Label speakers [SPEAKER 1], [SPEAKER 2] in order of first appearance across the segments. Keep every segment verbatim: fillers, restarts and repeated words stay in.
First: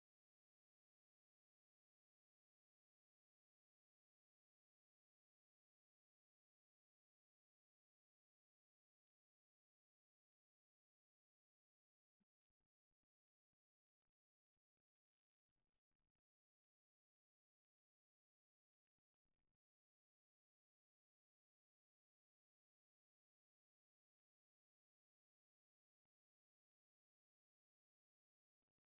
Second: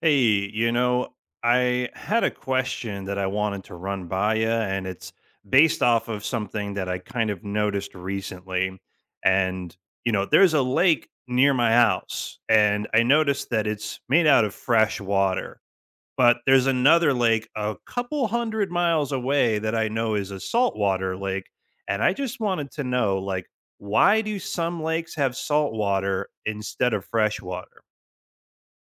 [SPEAKER 1] Hey, you know, I had a question that I wanted to run by you, and it's based off of something that I kind of noticed recently. And, you know, there's a lake near my house, and I noticed that it's made out of fresh water. But there's another lake a couple hundred miles away that I know is a saltwater lake. And I just wanted to know, like, why do some lakes have salt water instead of fresh water?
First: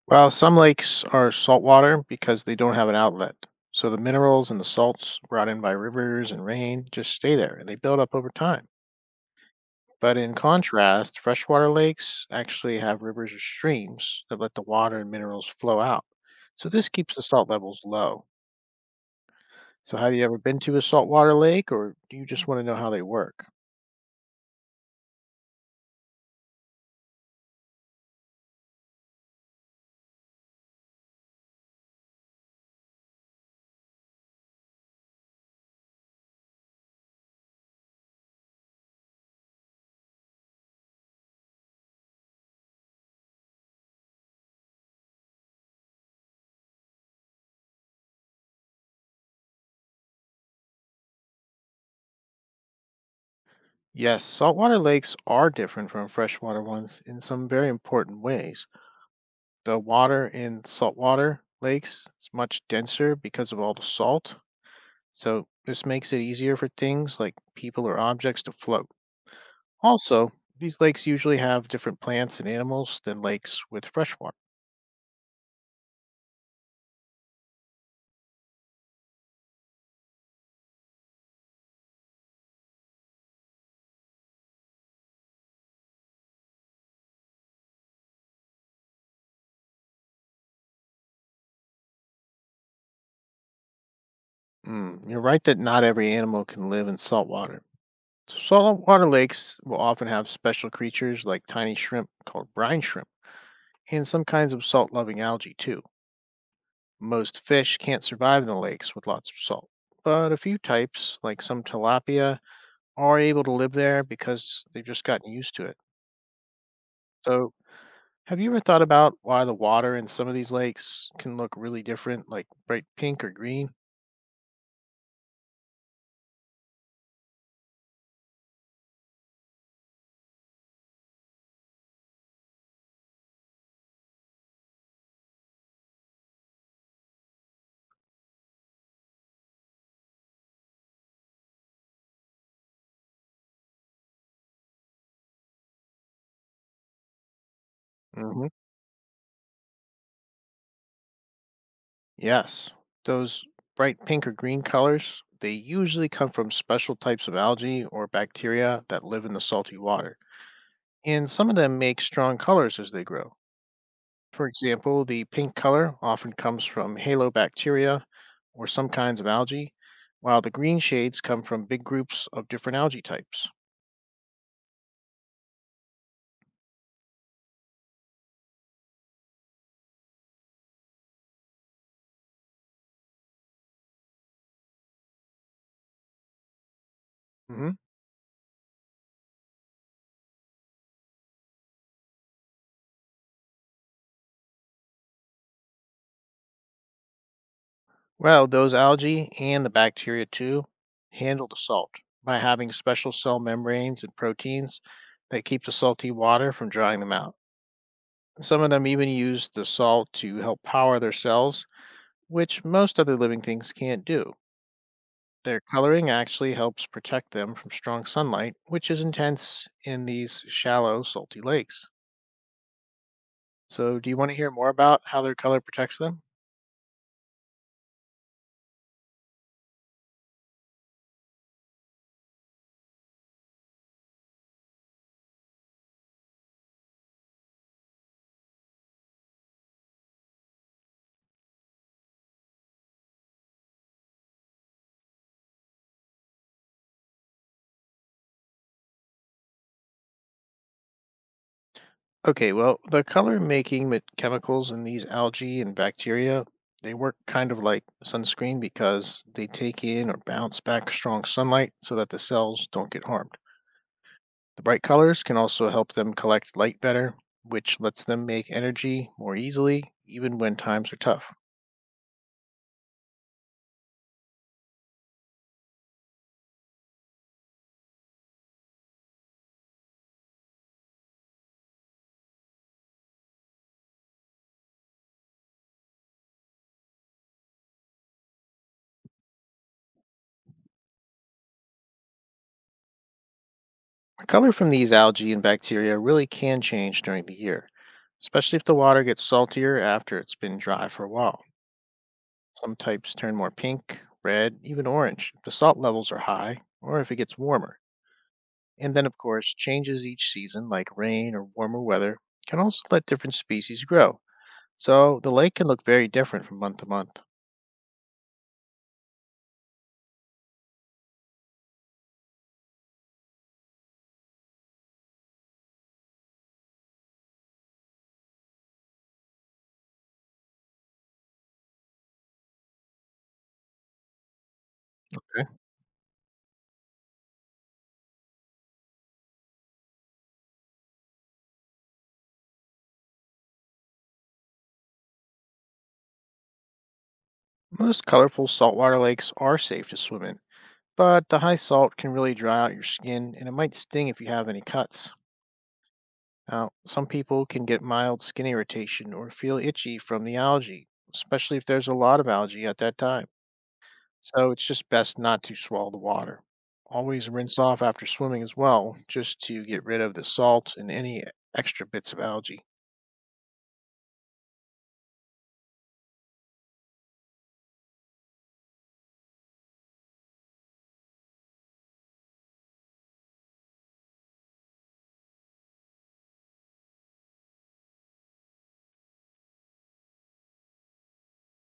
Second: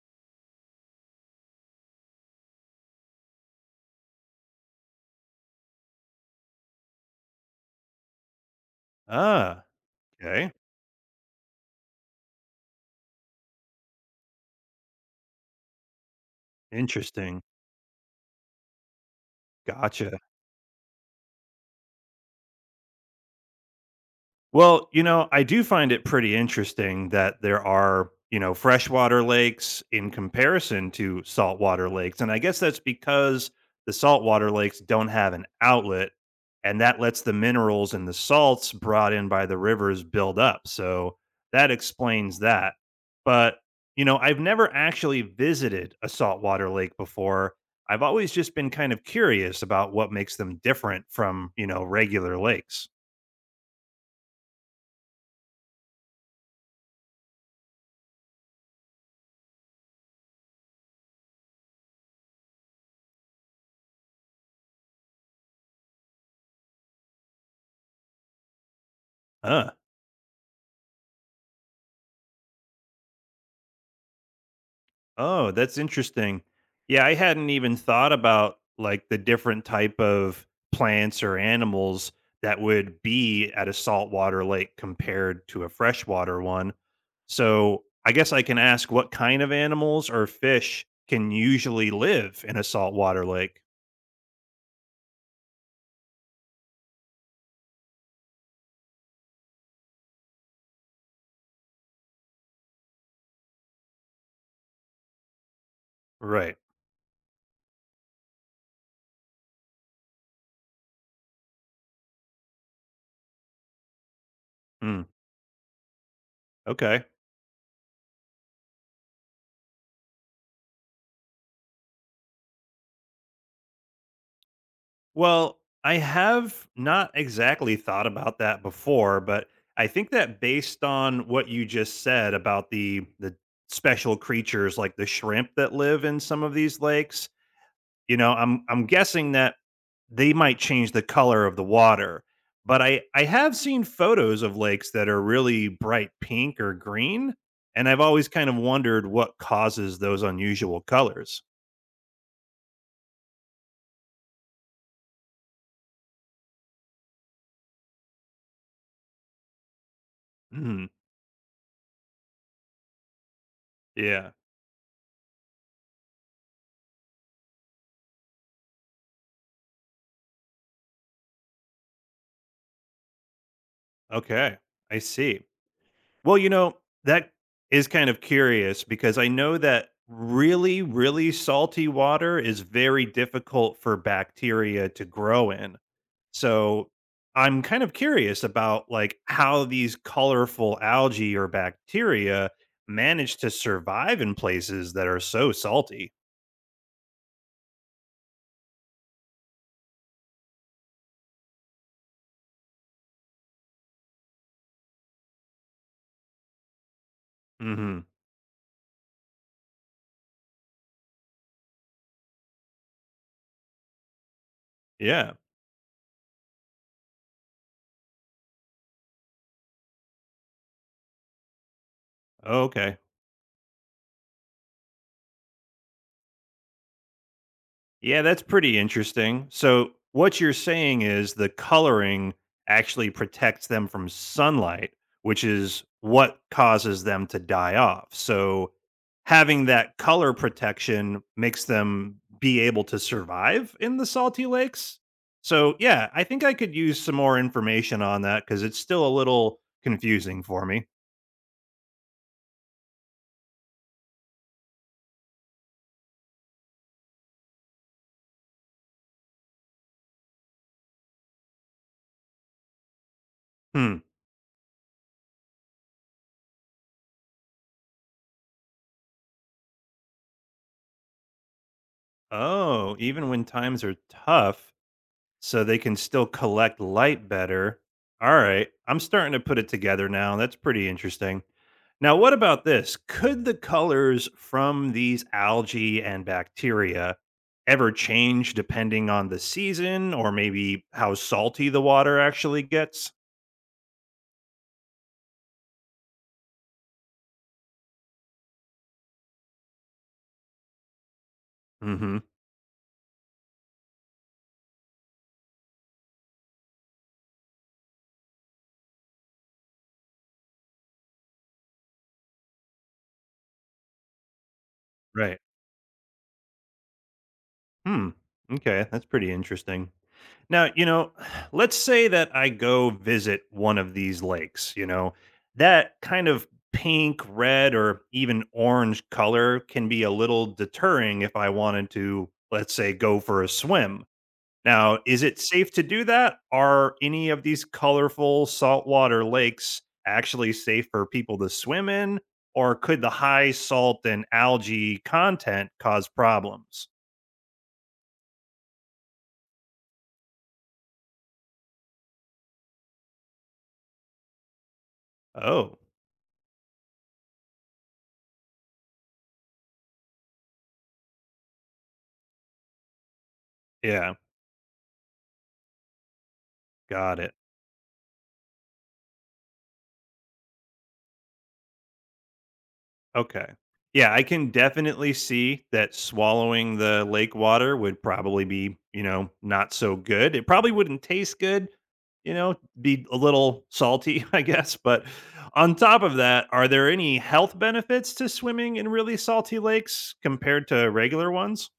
[SPEAKER 2] Well, some lakes are saltwater because they don't have an outlet. So the minerals and the salts brought in by rivers and rain just stay there and they build up over time.
[SPEAKER 1] Ah,
[SPEAKER 2] But in
[SPEAKER 1] okay.
[SPEAKER 2] contrast, freshwater lakes actually have rivers or streams that let the water and minerals flow out. So this keeps the
[SPEAKER 1] Interesting.
[SPEAKER 2] salt levels low. So have
[SPEAKER 1] Gotcha.
[SPEAKER 2] you ever been to a saltwater lake or do you just want to know how they work?
[SPEAKER 1] Well, you know, I do find it pretty interesting that there are, you know, freshwater lakes in comparison to saltwater lakes. And I guess that's because the saltwater lakes don't have an outlet and that lets the minerals and the salts brought in by the rivers build up. So that explains that. But, you know, I've never actually visited a saltwater lake before. I've always just been kind of curious about what makes them different from, you know, regular lakes.
[SPEAKER 2] Yes, saltwater lakes are different from freshwater ones in some very important ways. The water in saltwater lakes is much denser because of all the salt, so this makes it easier for things like people or objects to float.
[SPEAKER 1] Huh?
[SPEAKER 2] Also, these lakes usually have different plants and animals than lakes with fresh water.
[SPEAKER 1] Oh, that's interesting. Yeah, I hadn't even thought about like the different type of plants or animals that would be at a saltwater lake compared to a freshwater one. So, I guess I can ask what kind of animals or fish can usually live in a saltwater lake?
[SPEAKER 2] Mm, you're right that not every animal can live in saltwater. So saltwater lakes will often have special creatures like tiny shrimp called brine shrimp and some kinds of salt loving algae, too.
[SPEAKER 1] Right.
[SPEAKER 2] Most fish can't survive in the lakes with lots of salt, but a few types, like some tilapia are able to live there because they've
[SPEAKER 1] Mm,
[SPEAKER 2] just gotten used to it.
[SPEAKER 1] okay.
[SPEAKER 2] So, have you ever thought about why the water in some of these lakes can look really different, like bright pink or green?
[SPEAKER 1] Well, I have not exactly thought about that before, but I think that based on what you just said about the the special creatures like the shrimp that live in some of these lakes, you know, I'm I'm guessing that they might change the color of the water. But I I have seen photos of lakes that are really bright pink or green, and I've always
[SPEAKER 2] Hmm.
[SPEAKER 1] kind of wondered what causes those unusual colors.
[SPEAKER 2] Yes, those bright pink or green colors, they usually come from special types of algae or bacteria that live in the salty water.
[SPEAKER 1] Mhm.
[SPEAKER 2] And some of them make strong colors as they grow.
[SPEAKER 1] Yeah.
[SPEAKER 2] For example, the pink color often comes from halobacteria or some kinds of algae, while the green shades come from big groups of different algae types.
[SPEAKER 1] Okay. I see. Well, you know, that is kind of curious because I know that really, really salty water is very difficult for bacteria to grow in. So I'm
[SPEAKER 2] Hmm.
[SPEAKER 1] kind of curious about like how these colorful algae or bacteria manage to survive in places that are so salty.
[SPEAKER 2] Well, those algae and the bacteria too handle the salt by having special cell membranes and proteins that keep the salty water from drying them out.
[SPEAKER 1] Hmm.
[SPEAKER 2] Some of them even use the salt to help power their cells, which most other living things can't do.
[SPEAKER 1] Yeah.
[SPEAKER 2] Their coloring actually helps protect them from strong sunlight, which is intense in these shallow, salty lakes.
[SPEAKER 1] Okay.
[SPEAKER 2] So, do you want to hear more about how their color protects them?
[SPEAKER 1] Yeah, that's pretty interesting. So, what you're saying is the coloring actually protects them from sunlight, which is what causes them to die off. So, having that color protection makes them be able to survive in the salty lakes. So, yeah, I think I could use some more information on that because it's still a little confusing for me.
[SPEAKER 2] Okay, well, the color making mit- chemicals in these algae and bacteria, they work kind of like sunscreen because they take in or bounce back strong sunlight so that the cells don't get harmed.
[SPEAKER 1] Hmm.
[SPEAKER 2] The bright colors can also help them collect light better, which lets them make energy more easily, even when times are tough.
[SPEAKER 1] Oh, even when times are tough, so they can still collect light better. All right, I'm starting to put it together now. That's pretty interesting. Now, what about this? Could the colors from these algae and bacteria ever change depending on the season or maybe how salty the water actually gets?
[SPEAKER 2] Color from these algae and bacteria really can change during the year, especially if the water gets saltier after it's been dry for a while.
[SPEAKER 1] Hmm.
[SPEAKER 2] Some types turn more pink, red, even orange if the salt levels are high or if it gets warmer. And then, of course, changes each season, like rain or warmer weather, can also let different species grow. So the
[SPEAKER 1] Right.
[SPEAKER 2] lake can look very different from month to month.
[SPEAKER 1] Hmm. Okay, that's pretty interesting. Now, you know, let's say that I go visit one of these lakes, you know, that kind of pink, red, or even orange color can be a little deterring if I wanted to, let's say, go for a swim. Now, is it
[SPEAKER 2] Okay.
[SPEAKER 1] safe to do that? Are any of these colorful saltwater lakes actually safe for people to swim in? Or could the high salt and algae content cause problems?
[SPEAKER 2] Most colorful saltwater lakes are safe to swim in, but the high salt can really dry out your skin and it might sting if you have any cuts.
[SPEAKER 1] Oh,
[SPEAKER 2] Now, some people can get mild skin irritation or feel itchy from the algae, especially if there's a lot of algae at that time.
[SPEAKER 1] yeah,
[SPEAKER 2] So it's just best not to swallow the water.
[SPEAKER 1] got
[SPEAKER 2] Always
[SPEAKER 1] it.
[SPEAKER 2] rinse off after swimming as well, just to get rid of the salt and any extra bits of algae.
[SPEAKER 1] Okay. Yeah, I can definitely see that swallowing the lake water would probably be, you know, not so good. It probably wouldn't taste good, you know, be a little salty, I guess. But on top of that, are there any health benefits to swimming in really salty lakes compared to regular ones?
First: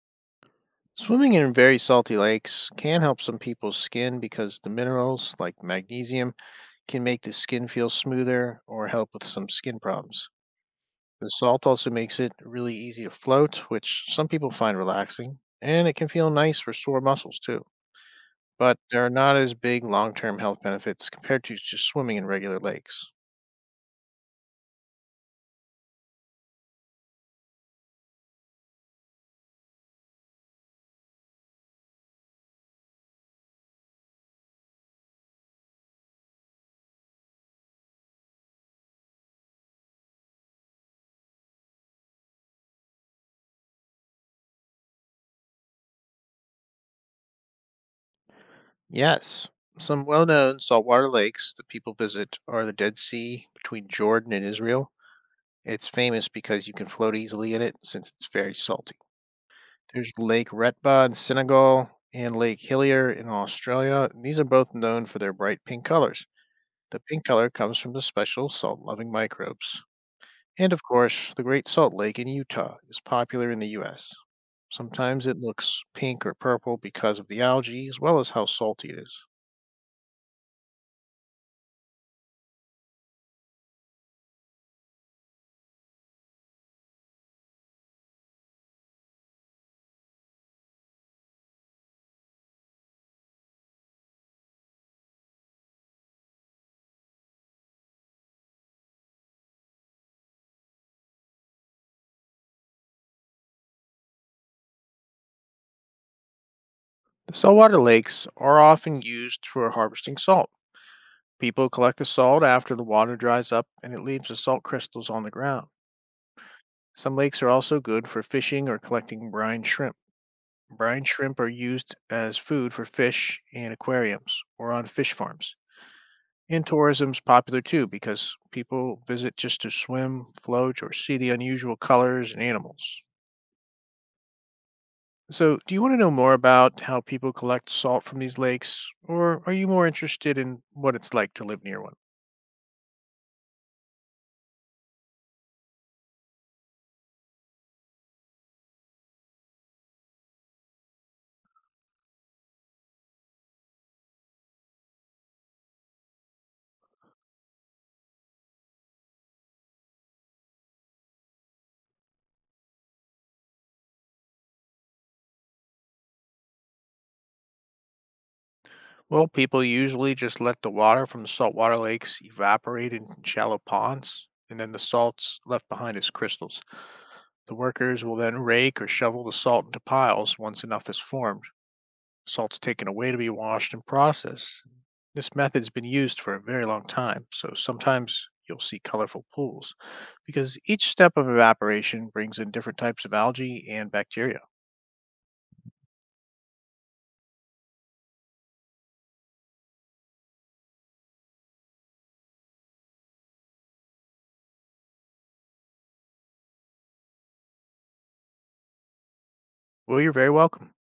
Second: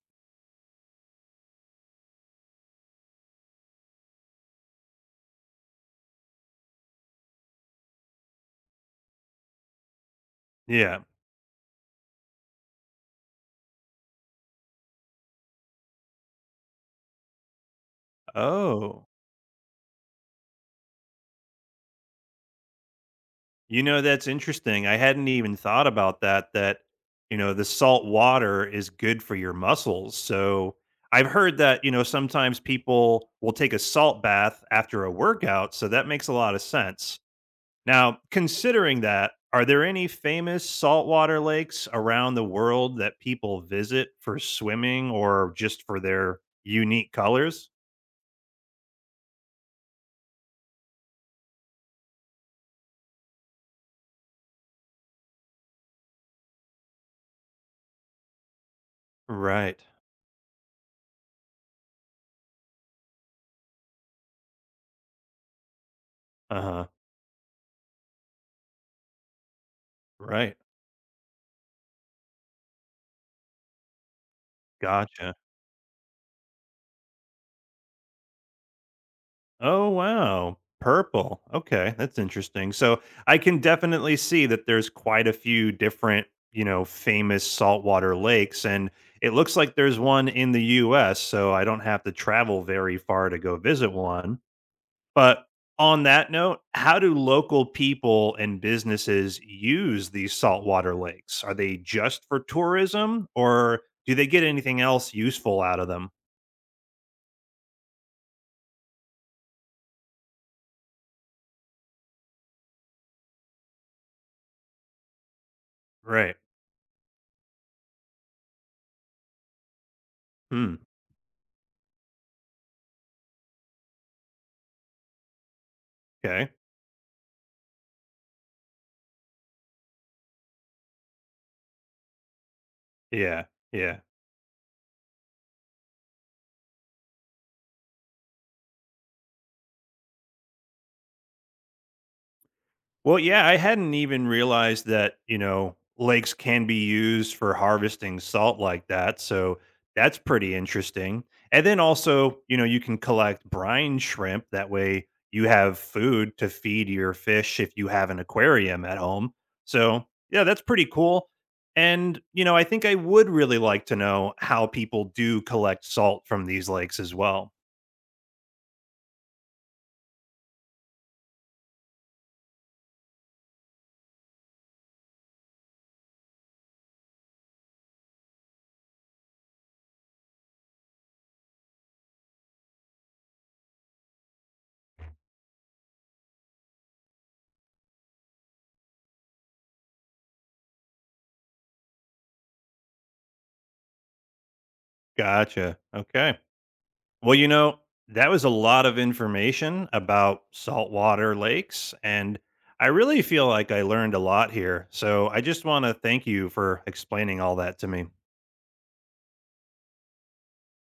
[SPEAKER 2] Swimming in very salty lakes can help some people's skin because the minerals, like magnesium, can make the skin feel smoother or help with some skin problems.
[SPEAKER 1] Yeah.
[SPEAKER 2] The salt also makes it really easy to float, which some people find relaxing, and it can feel nice for sore muscles too. But there
[SPEAKER 1] Oh.
[SPEAKER 2] are not as big long term health benefits compared to just swimming in regular lakes.
[SPEAKER 1] You know, that's interesting. I hadn't even thought about that, that, you know, the salt water is good for your muscles. So I've heard that, you know, sometimes people will take a salt bath after a workout. So that makes a lot of sense. Now, considering that, are there any famous saltwater lakes around the world that people visit for swimming or just for their unique colors?
[SPEAKER 2] Yes, some well known saltwater lakes that people visit are the Dead Sea between Jordan and Israel. It's famous because you can float easily in it since it's very salty.
[SPEAKER 1] Right.
[SPEAKER 2] There's Lake Retba in Senegal and Lake Hillier in Australia. And These are both known for their bright pink colors.
[SPEAKER 1] Uh huh.
[SPEAKER 2] The pink color comes from the special salt loving microbes.
[SPEAKER 1] Right.
[SPEAKER 2] And of course, the Great Salt Lake in Utah is popular in the U S. Sometimes
[SPEAKER 1] Gotcha.
[SPEAKER 2] it looks pink or purple because of the algae as well as how salty it is.
[SPEAKER 1] Oh wow, purple. Okay, that's interesting. So I can definitely see that there's quite a few different, you know, famous saltwater lakes, and it looks like there's one in the U S. So I don't have to travel very far to go visit one. But on that note, how do local people and businesses use these saltwater lakes? Are they just for tourism, or do they get anything else useful out of them?
[SPEAKER 2] The saltwater lakes are often used for harvesting salt. People collect the salt after the water dries up and it leaves the salt crystals on the ground.
[SPEAKER 1] Right.
[SPEAKER 2] Some lakes are also good for fishing or collecting brine shrimp.
[SPEAKER 1] Hmm.
[SPEAKER 2] Brine shrimp are used as food for fish in aquariums or on fish farms.
[SPEAKER 1] Okay.
[SPEAKER 2] And tourism's popular too because people visit just to swim, float, or see the unusual colors and animals.
[SPEAKER 1] Yeah. Yeah.
[SPEAKER 2] So, do you want to know more about how people collect salt from these lakes, or are you more interested in what it's like to live near one?
[SPEAKER 1] Well, yeah, I hadn't even realized that, you know, lakes can be used for harvesting salt like that. So that's pretty interesting. And then also, you know, you can collect brine shrimp. That way you have food to feed your fish if you have an aquarium at home. So, yeah, that's pretty cool. And, you know, I think I would really like to know how people do collect salt from these lakes as well.
[SPEAKER 2] Well, people usually just let the water from the saltwater lakes evaporate in shallow ponds, and then the salt's left behind as crystals. The workers will then rake or shovel the salt into piles once enough is formed. Salt's taken away to be washed and processed. This method's been used for a very long time, so sometimes you'll see colorful pools because each step of evaporation brings in different types of algae and bacteria.
[SPEAKER 1] Gotcha. Okay. Well, you know, that was a lot of information about saltwater lakes, and I really feel like I learned a lot here. So I just want to thank you for explaining all that to me.
[SPEAKER 2] Well, you're very welcome.